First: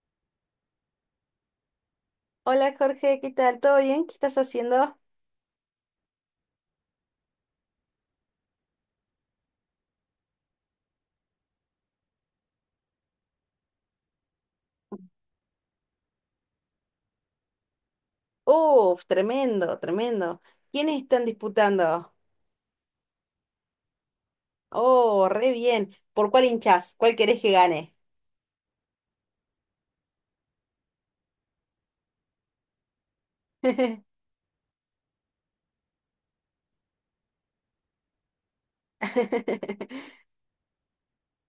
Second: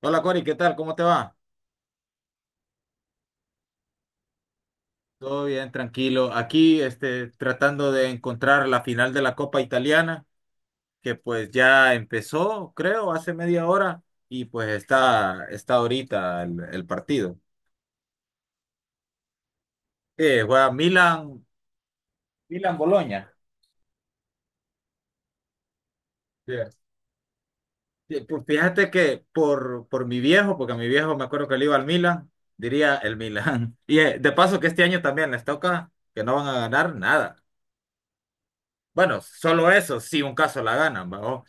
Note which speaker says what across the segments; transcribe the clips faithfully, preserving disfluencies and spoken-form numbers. Speaker 1: Hola Cori, ¿qué tal? ¿Cómo te va?
Speaker 2: Hola Jorge, ¿qué tal? ¿Todo bien? ¿Qué estás haciendo?
Speaker 1: Todo bien, tranquilo. Aquí, este, tratando de encontrar la final de la Copa Italiana, que pues ya empezó, creo, hace media hora, y pues está, está ahorita el, el partido.
Speaker 2: Uf, tremendo, tremendo.
Speaker 1: Eh, juega
Speaker 2: ¿Quiénes están
Speaker 1: Milan,
Speaker 2: disputando?
Speaker 1: Milan-Boloña.
Speaker 2: Oh, re bien. ¿Por cuál
Speaker 1: Sí.
Speaker 2: hinchás? ¿Cuál querés que gane?
Speaker 1: Sí, pues fíjate que por, por mi viejo, porque a mi viejo me acuerdo que le iba al Milan, diría el Milan. Y eh, de paso que este año también les toca que no van a ganar nada. Bueno, solo eso, si un caso la ganan, ¿va?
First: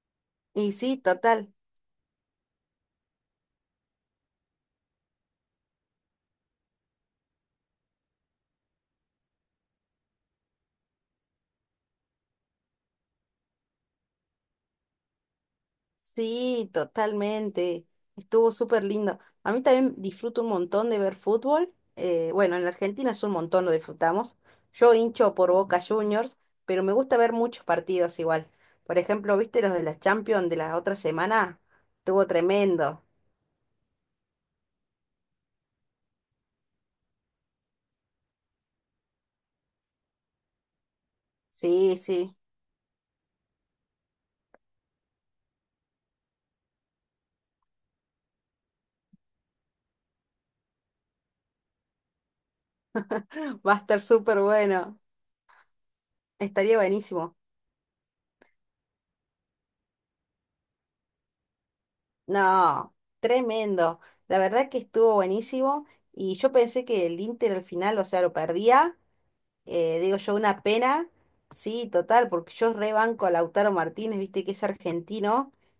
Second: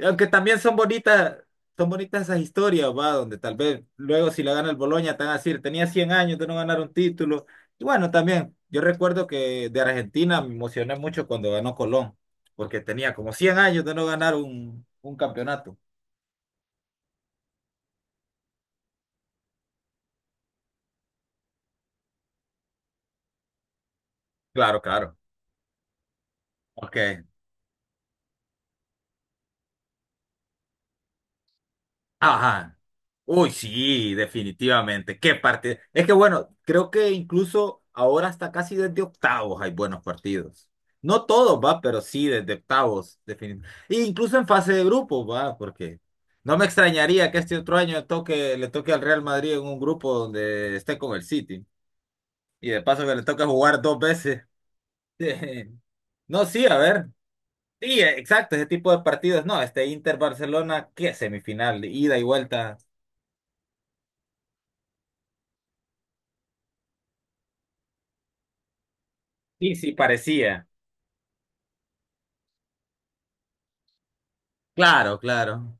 Speaker 1: Aunque también
Speaker 2: Y
Speaker 1: son
Speaker 2: sí,
Speaker 1: bonitas,
Speaker 2: total.
Speaker 1: son bonitas esas historias, va, donde tal vez luego si la gana el Boloña te van a decir, tenía cien años de no ganar un título. Y bueno, también, yo recuerdo que de Argentina me emocioné mucho cuando ganó Colón, porque tenía como cien años de no ganar un, un campeonato.
Speaker 2: Sí, totalmente. Estuvo súper lindo. A mí también disfruto un montón de ver fútbol. Eh, bueno, en la Argentina es un montón, lo disfrutamos.
Speaker 1: Claro,
Speaker 2: Yo
Speaker 1: claro.
Speaker 2: hincho por Boca Juniors, pero me
Speaker 1: Ok.
Speaker 2: gusta ver muchos partidos igual. Por ejemplo, ¿viste los de la Champions de la otra semana? Estuvo
Speaker 1: Ajá.
Speaker 2: tremendo.
Speaker 1: Uy, sí, definitivamente. Qué partido. Es que bueno, creo que incluso ahora hasta casi desde octavos hay buenos partidos. No todos, va,
Speaker 2: Sí,
Speaker 1: pero sí
Speaker 2: sí.
Speaker 1: desde octavos, definitivamente. E incluso en fase de grupos, va, porque no me extrañaría que este otro año toque, le toque al Real Madrid en un grupo donde esté con el City. Y de paso que le toque
Speaker 2: Va a
Speaker 1: jugar dos
Speaker 2: estar súper
Speaker 1: veces.
Speaker 2: bueno.
Speaker 1: No, sí,
Speaker 2: Estaría
Speaker 1: a ver.
Speaker 2: buenísimo.
Speaker 1: Sí, exacto, ese tipo de partidos. No, este Inter-Barcelona, ¿qué semifinal? Ida y vuelta.
Speaker 2: No, tremendo. La verdad que estuvo buenísimo y yo pensé que el Inter al final, o sea, lo perdía.
Speaker 1: Sí, sí,
Speaker 2: Eh, digo yo, una
Speaker 1: parecía.
Speaker 2: pena. Sí, total, porque yo rebanco a Lautaro Martínez, viste que es
Speaker 1: Claro,
Speaker 2: argentino,
Speaker 1: claro.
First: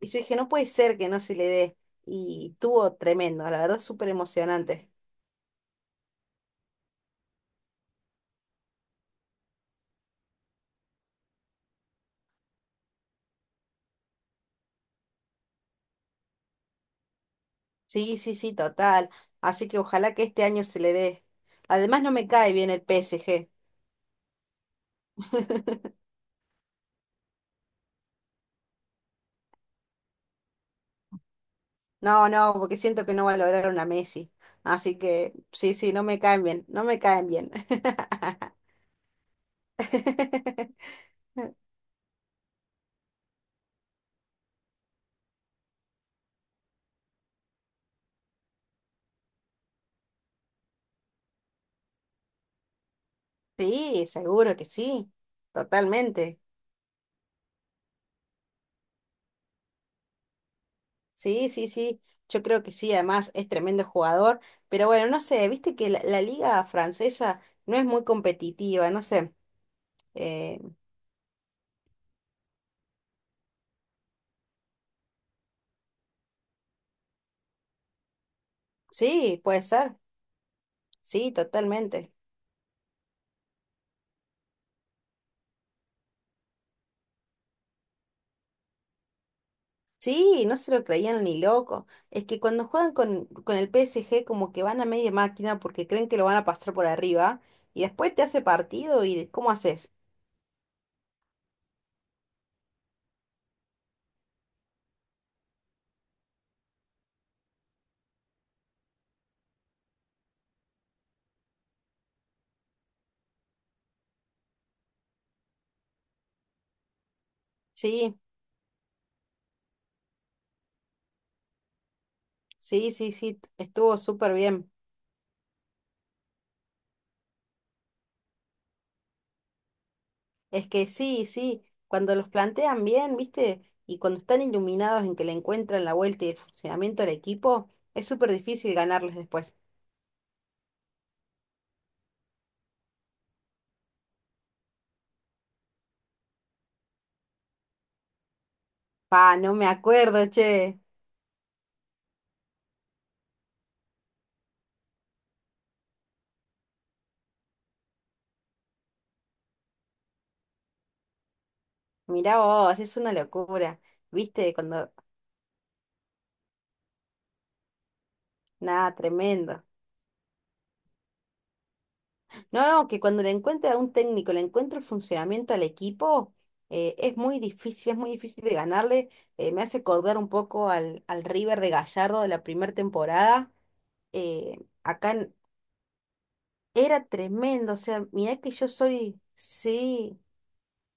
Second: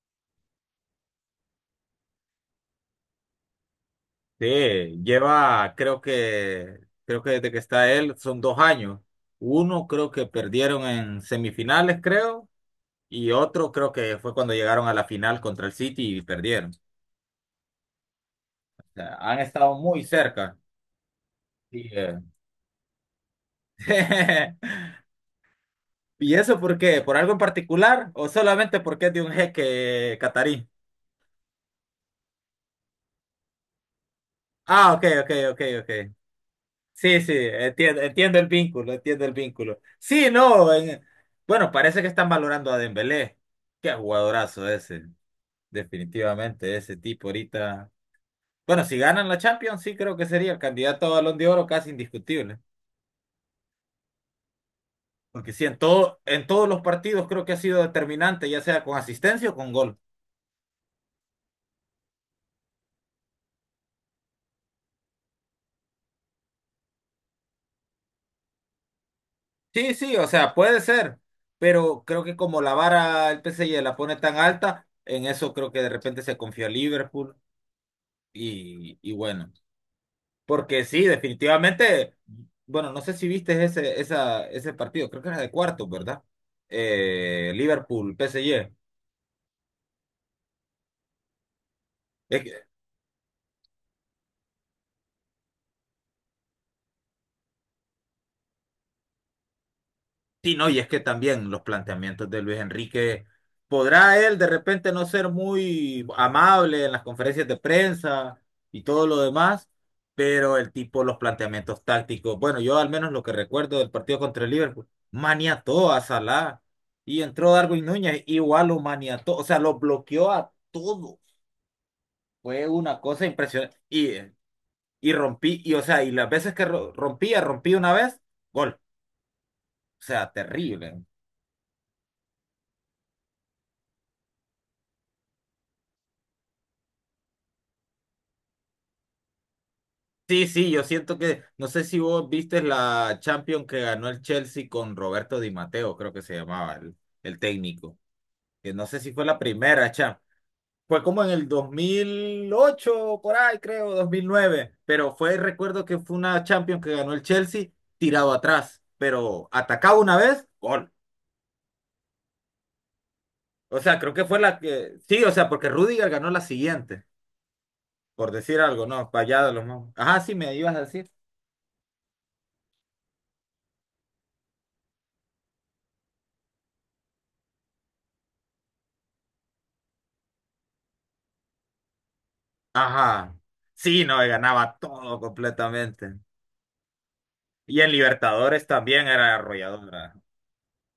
Speaker 2: y yo dije, no puede ser que no se le dé, y estuvo tremendo, la verdad, súper
Speaker 1: Sí,
Speaker 2: emocionante.
Speaker 1: lleva, creo que, creo que desde que está él son dos años. Uno creo que perdieron en semifinales, creo, y otro creo que fue cuando llegaron a la final contra el City y perdieron. O
Speaker 2: Sí, sí, sí, total,
Speaker 1: sea, han
Speaker 2: así
Speaker 1: estado
Speaker 2: que
Speaker 1: muy
Speaker 2: ojalá que este
Speaker 1: cerca.
Speaker 2: año se le dé.
Speaker 1: Sí,
Speaker 2: Además, no
Speaker 1: eh.
Speaker 2: me cae bien el P S G.
Speaker 1: ¿Y eso por qué? ¿Por algo en particular o solamente porque es de un jeque catarí?
Speaker 2: No, no, porque siento que no va a lograr una Messi.
Speaker 1: Ah,
Speaker 2: Así
Speaker 1: ok, ok,
Speaker 2: que
Speaker 1: ok,
Speaker 2: sí,
Speaker 1: ok.
Speaker 2: sí, no me caen bien, no me
Speaker 1: Sí,
Speaker 2: caen
Speaker 1: sí,
Speaker 2: bien.
Speaker 1: entiendo, entiendo el vínculo, entiendo el vínculo. Sí, no, en- bueno, parece que están valorando a Dembélé. Qué jugadorazo ese, definitivamente, ese tipo ahorita. Bueno, si ganan la Champions, sí creo que sería el candidato a Balón de Oro casi indiscutible.
Speaker 2: Sí, seguro que sí,
Speaker 1: Porque sí, en todo,
Speaker 2: totalmente.
Speaker 1: en todos los partidos creo que ha sido determinante, ya sea con asistencia o con gol.
Speaker 2: Sí, sí, sí, yo creo que sí, además es tremendo jugador, pero bueno, no sé, viste que la, la liga francesa no es muy competitiva, no sé.
Speaker 1: Sí, sí, o sea,
Speaker 2: eh,
Speaker 1: puede ser, pero creo que como la vara el P S G la pone tan alta, en eso creo que de repente se confió Liverpool y, y
Speaker 2: sí,
Speaker 1: bueno.
Speaker 2: puede ser,
Speaker 1: Porque sí,
Speaker 2: sí, totalmente.
Speaker 1: definitivamente, bueno, no sé si viste ese, esa, ese partido, creo que era de cuartos, ¿verdad? Eh, Liverpool, P S G.
Speaker 2: Sí, no se lo creían ni loco. Es que
Speaker 1: Es que-
Speaker 2: cuando juegan con, con el P S G como que van a media máquina porque creen que lo van a pasar por arriba y después te hace partido y ¿cómo haces?
Speaker 1: sí, no, y es que también los planteamientos de Luis Enrique, podrá él de repente no ser muy amable en las conferencias de prensa y todo lo demás, pero el tipo, los planteamientos tácticos, bueno, yo al menos lo que recuerdo del partido contra el Liverpool, maniató a Salah y entró Darwin
Speaker 2: Sí,
Speaker 1: Núñez, igual lo maniató, o sea, lo bloqueó a todos. Fue
Speaker 2: sí,
Speaker 1: una
Speaker 2: sí,
Speaker 1: cosa
Speaker 2: sí,
Speaker 1: impresionante.
Speaker 2: estuvo
Speaker 1: Y,
Speaker 2: súper
Speaker 1: eh,
Speaker 2: bien.
Speaker 1: y rompí, y o sea, y las veces que ro- rompía, rompí una vez, gol. O sea,
Speaker 2: Es que
Speaker 1: terrible.
Speaker 2: sí, sí, cuando los plantean bien, ¿viste? Y cuando están iluminados en que le encuentran la vuelta y el funcionamiento del equipo, es súper difícil ganarles después.
Speaker 1: Sí, sí, yo siento que, no sé si vos viste la Champions que ganó el Chelsea con Roberto Di Matteo, creo que se llamaba el, el técnico. Que no sé si fue
Speaker 2: Pa,
Speaker 1: la
Speaker 2: no me
Speaker 1: primera Champions.
Speaker 2: acuerdo, che.
Speaker 1: Fue como en el dos mil ocho por ahí creo, dos mil nueve. Pero fue, recuerdo que fue una Champions que ganó el Chelsea tirado atrás. Pero atacaba una vez, gol.
Speaker 2: Mirá vos, es una
Speaker 1: O
Speaker 2: locura.
Speaker 1: sea, creo que fue
Speaker 2: ¿Viste?
Speaker 1: la
Speaker 2: Cuando...
Speaker 1: que. Sí, o sea, porque Rudiger ganó la siguiente, por decir algo,
Speaker 2: Nada,
Speaker 1: ¿no? Para allá de
Speaker 2: tremendo.
Speaker 1: los más. Ajá, sí, me ibas a decir.
Speaker 2: No, no, que cuando le encuentra a un técnico, le encuentra el funcionamiento al equipo, eh, es muy difícil, es muy difícil de ganarle. Eh, me hace acordar un poco al, al River de Gallardo de la primera
Speaker 1: Ajá.
Speaker 2: temporada.
Speaker 1: Sí, no,
Speaker 2: eh,
Speaker 1: ganaba
Speaker 2: acá
Speaker 1: todo completamente.
Speaker 2: era tremendo, o
Speaker 1: Y en
Speaker 2: sea, mirá que
Speaker 1: Libertadores
Speaker 2: yo
Speaker 1: también
Speaker 2: soy,
Speaker 1: era arrolladora.
Speaker 2: sí,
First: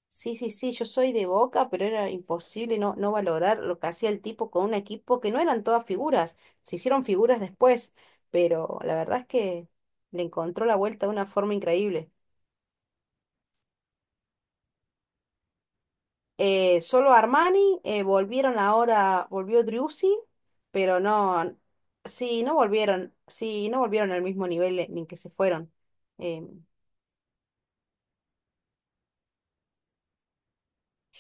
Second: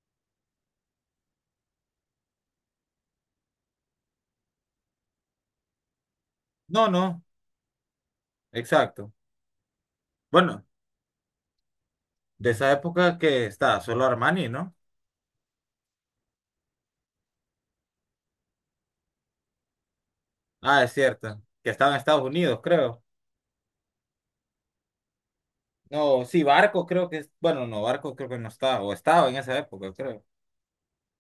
Speaker 2: sí, sí, sí, yo soy de Boca, pero era imposible no, no valorar lo que hacía el tipo con un equipo que no eran todas figuras, se
Speaker 1: No,
Speaker 2: hicieron
Speaker 1: no,
Speaker 2: figuras después, pero la
Speaker 1: exacto.
Speaker 2: verdad es que le
Speaker 1: Bueno,
Speaker 2: encontró la vuelta de una forma increíble.
Speaker 1: de esa época que está solo Armani, ¿no?
Speaker 2: Eh, solo Armani, eh, volvieron ahora, volvió Driussi,
Speaker 1: Ah, es
Speaker 2: pero
Speaker 1: cierto.
Speaker 2: no,
Speaker 1: Que estaba en Estados
Speaker 2: sí, no
Speaker 1: Unidos, creo.
Speaker 2: volvieron, sí, no volvieron al mismo nivel eh, ni que se fueron.
Speaker 1: No, sí,
Speaker 2: Em,
Speaker 1: Barco creo que es. Bueno, no, Barco creo que no estaba. O estaba en esa época, creo.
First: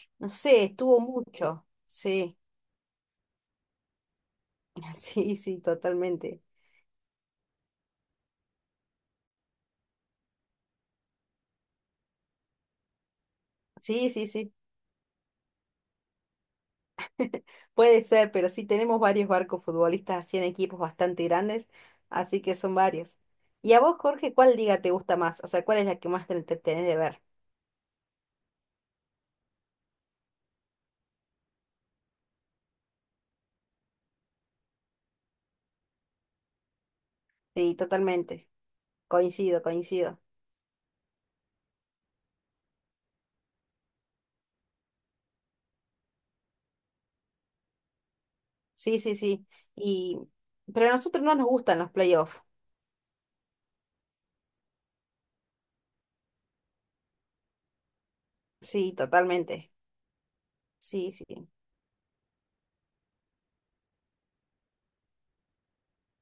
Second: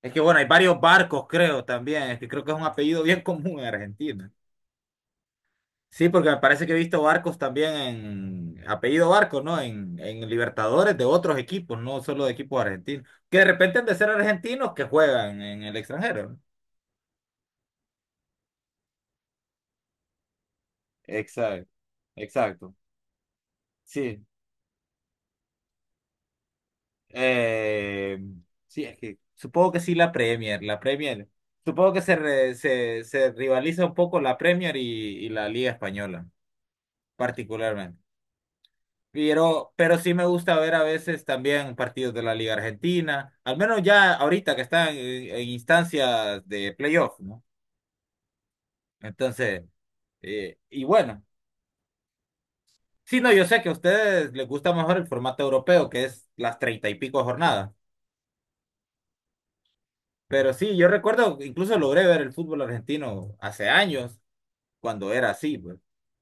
Speaker 1: Es que
Speaker 2: no
Speaker 1: bueno, hay
Speaker 2: sé,
Speaker 1: varios
Speaker 2: estuvo
Speaker 1: barcos, creo,
Speaker 2: mucho,
Speaker 1: también. Es que
Speaker 2: sí.
Speaker 1: creo que es un apellido bien común en Argentina.
Speaker 2: Sí, sí,
Speaker 1: Sí, porque me
Speaker 2: totalmente.
Speaker 1: parece que he visto barcos también en apellido Barcos, ¿no? En, en Libertadores de otros equipos, no solo de equipos argentinos. Que de repente han de ser
Speaker 2: Sí, sí, sí.
Speaker 1: argentinos que juegan en el extranjero, ¿no?
Speaker 2: Puede ser, pero sí tenemos varios barcos futbolistas así en equipos bastante grandes,
Speaker 1: Exacto,
Speaker 2: así que
Speaker 1: exacto.
Speaker 2: son varios. ¿Y a vos,
Speaker 1: Sí,
Speaker 2: Jorge, cuál liga te gusta más? O sea, ¿cuál es la que más te entretenés de ver?
Speaker 1: eh, sí, es que supongo que sí la Premier, la Premier. Supongo que se, re- se, se rivaliza un poco la Premier y, y la Liga Española,
Speaker 2: Sí,
Speaker 1: particularmente.
Speaker 2: totalmente. Coincido,
Speaker 1: Pero, pero sí
Speaker 2: coincido.
Speaker 1: me gusta ver a veces también partidos de la Liga Argentina, al menos ya ahorita que están en, en instancias de playoff, ¿no?
Speaker 2: Sí, sí, sí.
Speaker 1: Entonces,
Speaker 2: Y
Speaker 1: eh, y
Speaker 2: pero a
Speaker 1: bueno,
Speaker 2: nosotros no nos gustan los playoffs.
Speaker 1: sí, no, yo sé que a ustedes les gusta mejor el formato europeo, que es las treinta y pico jornadas,
Speaker 2: Sí, totalmente.
Speaker 1: pero sí, yo
Speaker 2: Sí,
Speaker 1: recuerdo, que
Speaker 2: sí.
Speaker 1: incluso logré ver el fútbol argentino hace años, cuando era así, pues,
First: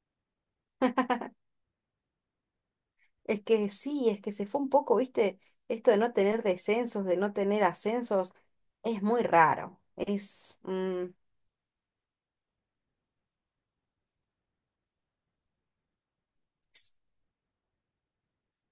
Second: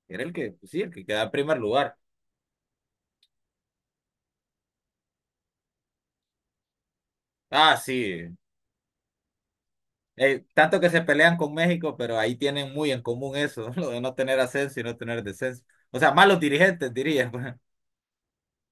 Speaker 1: era el que, pues sí, el que quedaba en primer lugar.
Speaker 2: Es que sí, es que se fue un poco, ¿viste? Esto de no tener descensos, de no tener
Speaker 1: Ah,
Speaker 2: ascensos,
Speaker 1: sí.
Speaker 2: es muy raro.
Speaker 1: Eh,
Speaker 2: Es,
Speaker 1: tanto que se
Speaker 2: mm,
Speaker 1: pelean con México, pero ahí tienen muy en común eso, lo de no tener ascenso y no tener descenso. O sea, malos dirigentes, diría, pues.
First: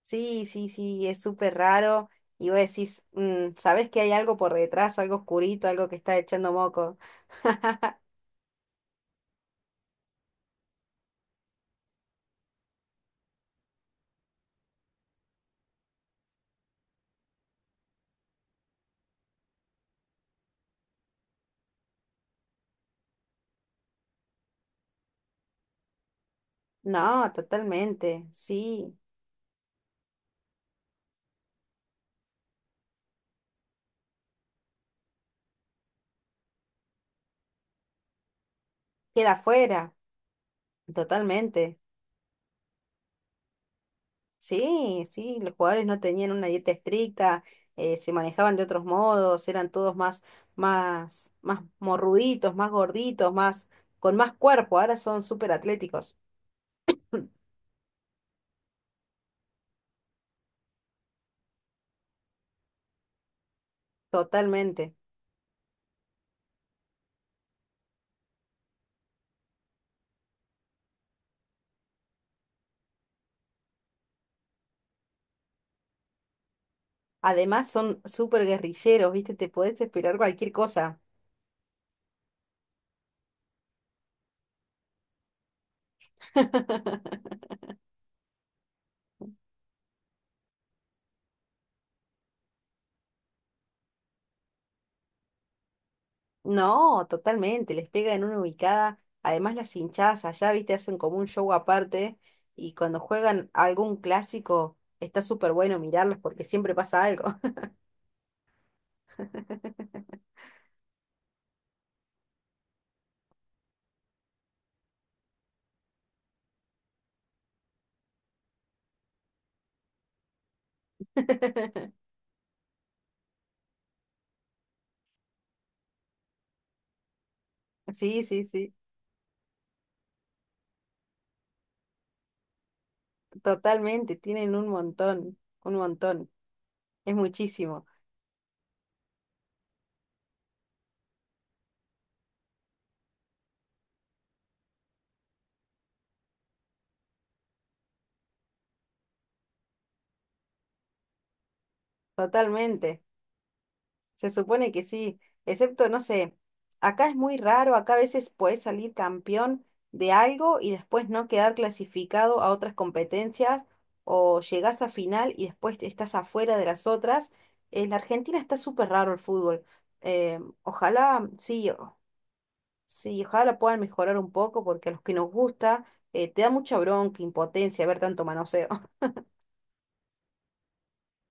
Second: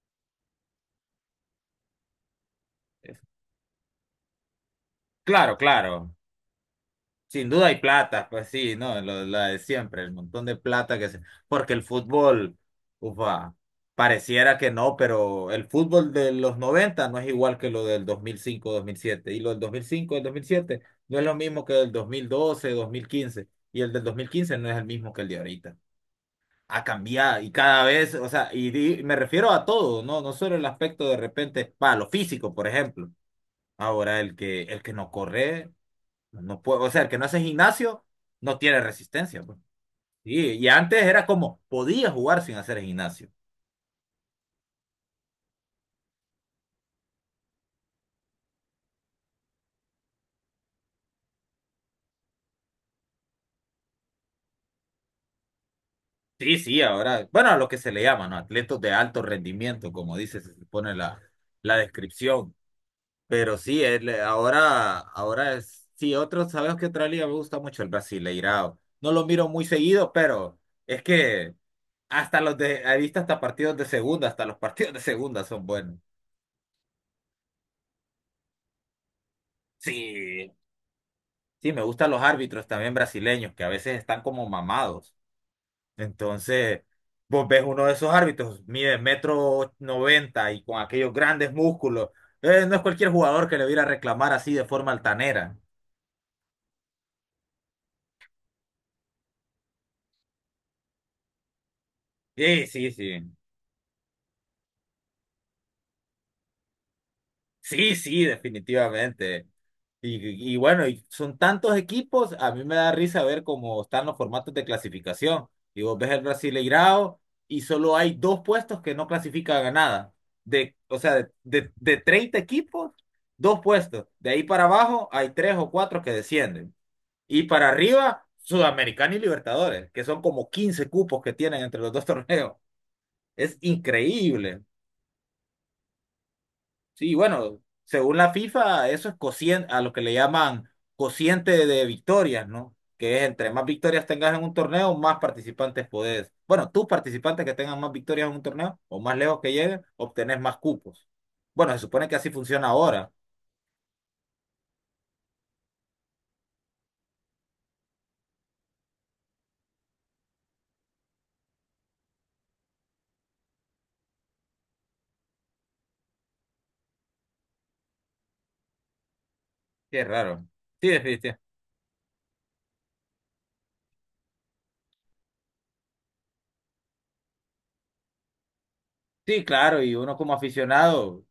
Speaker 2: sí, sí, sí, es súper raro. Y vos decís, mm, sabés que hay algo por detrás, algo
Speaker 1: Claro,
Speaker 2: oscurito, algo que
Speaker 1: claro.
Speaker 2: está echando moco.
Speaker 1: Sin duda hay plata, pues sí, no, lo, la de siempre, el montón de plata que se… Porque el fútbol, ufa, pareciera que no, pero el fútbol de los noventa no es igual que lo del dos dos mil cinco mil siete. Y lo del dos dos mil cinco dos mil siete no es lo mismo que el dos dos mil doce mil quince. Y el del dos mil quince no es el mismo que el de ahorita. Ha
Speaker 2: No,
Speaker 1: cambiado y cada vez,
Speaker 2: totalmente,
Speaker 1: o sea, y,
Speaker 2: sí.
Speaker 1: di- me refiero a todo, ¿no? No solo el aspecto de repente, para lo físico, por ejemplo. Ahora, el que, el que no corre, no puede, o sea, el que no hace gimnasio, no tiene
Speaker 2: Queda
Speaker 1: resistencia, pues.
Speaker 2: fuera,
Speaker 1: Sí, y antes era como,
Speaker 2: totalmente.
Speaker 1: podía jugar sin hacer gimnasio.
Speaker 2: Sí, sí, los jugadores no tenían una dieta estricta, eh, se manejaban de otros modos, eran todos más, más, más morruditos, más gorditos, más, con más cuerpo. Ahora son súper atléticos.
Speaker 1: Sí, sí, ahora, bueno, a lo que se le llama, ¿no? Atletas de alto rendimiento, como dice, se pone la, la descripción. Pero sí, el- eh,
Speaker 2: Totalmente.
Speaker 1: ahora, ahora es, sí, otro, sabes que otra liga me gusta mucho el Brasileirao. No lo miro muy seguido, pero es que hasta los de, he visto hasta partidos de segunda, hasta los partidos de segunda son buenos.
Speaker 2: Además son súper guerrilleros, ¿viste? Te podés esperar
Speaker 1: Sí,
Speaker 2: cualquier cosa.
Speaker 1: sí, me gustan los árbitros también brasileños, que a veces están como mamados. Entonces, vos ves uno de esos árbitros, mide metro noventa y con aquellos grandes músculos. Eh, no es cualquier jugador que le viera a reclamar así de forma altanera.
Speaker 2: No, totalmente, les pega en una ubicada. Además, las hinchadas allá, viste, hacen como un show aparte.
Speaker 1: Sí,
Speaker 2: Y
Speaker 1: sí,
Speaker 2: cuando
Speaker 1: sí.
Speaker 2: juegan algún clásico, está súper bueno mirarlos porque siempre pasa algo.
Speaker 1: Sí, sí, definitivamente. Y, y bueno, y son tantos equipos, a mí me da risa ver cómo están los formatos de clasificación. Y vos ves el Brasileirao y solo hay dos puestos que no clasifican a nada. De, o sea, de, de, de treinta equipos, dos puestos. De ahí para abajo hay tres o cuatro que descienden. Y para
Speaker 2: Sí,
Speaker 1: arriba,
Speaker 2: sí, sí,
Speaker 1: Sudamericana y Libertadores, que son como quince cupos que tienen entre los dos torneos. Es
Speaker 2: totalmente, tienen
Speaker 1: increíble.
Speaker 2: un montón, un montón,
Speaker 1: Sí,
Speaker 2: es
Speaker 1: bueno,
Speaker 2: muchísimo,
Speaker 1: según la FIFA, eso es cociente, a lo que le llaman cociente de victorias, ¿no? Que es entre más victorias tengas en un torneo, más participantes podés. Bueno, tus participantes que tengan más victorias en un torneo, o más lejos que lleguen, obtenés más cupos. Bueno, se supone que así funciona
Speaker 2: totalmente.
Speaker 1: ahora.
Speaker 2: Se supone que sí, excepto, no sé, acá es muy raro, acá a veces puedes salir campeón de algo y después no quedar clasificado a otras competencias o llegás a final y después estás afuera de las otras. En la Argentina está súper raro el fútbol.
Speaker 1: Qué
Speaker 2: Eh,
Speaker 1: raro. Sí,
Speaker 2: ojalá,
Speaker 1: definitivamente.
Speaker 2: sí, o- sí, ojalá puedan mejorar un poco porque a los que nos gusta eh, te da mucha bronca, impotencia ver tanto manoseo.
Speaker 1: Sí, claro, y uno como aficionado.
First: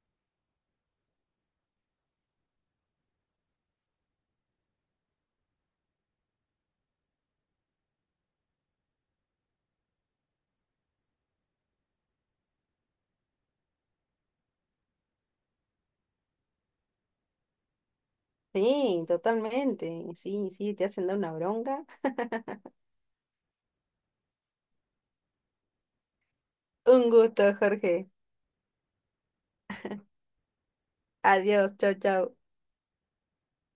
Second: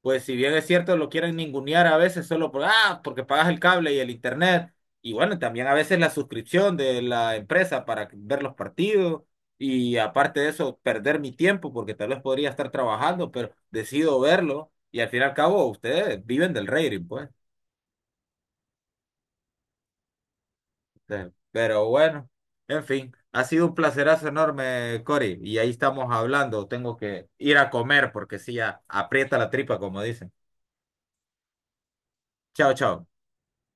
Speaker 1: Pues si bien es cierto, lo quieren ningunear a veces solo por, ah, porque pagas el cable y el internet. Y bueno, también a veces la suscripción de la empresa para ver los partidos. Y aparte de eso, perder mi tiempo porque tal vez podría estar trabajando, pero decido verlo. Y al fin y al cabo, ustedes viven del rating, pues.
Speaker 2: Sí, totalmente, sí, sí, te hacen dar
Speaker 1: Ustedes-
Speaker 2: una
Speaker 1: pero
Speaker 2: bronca.
Speaker 1: bueno, en fin, ha sido un placerazo enorme, Cory. Y ahí estamos hablando. Tengo
Speaker 2: Un
Speaker 1: que
Speaker 2: gusto,
Speaker 1: ir a comer
Speaker 2: Jorge.
Speaker 1: porque sí, ya aprieta la tripa, como dicen.
Speaker 2: Adiós, chao, chao.
Speaker 1: Chao, chao.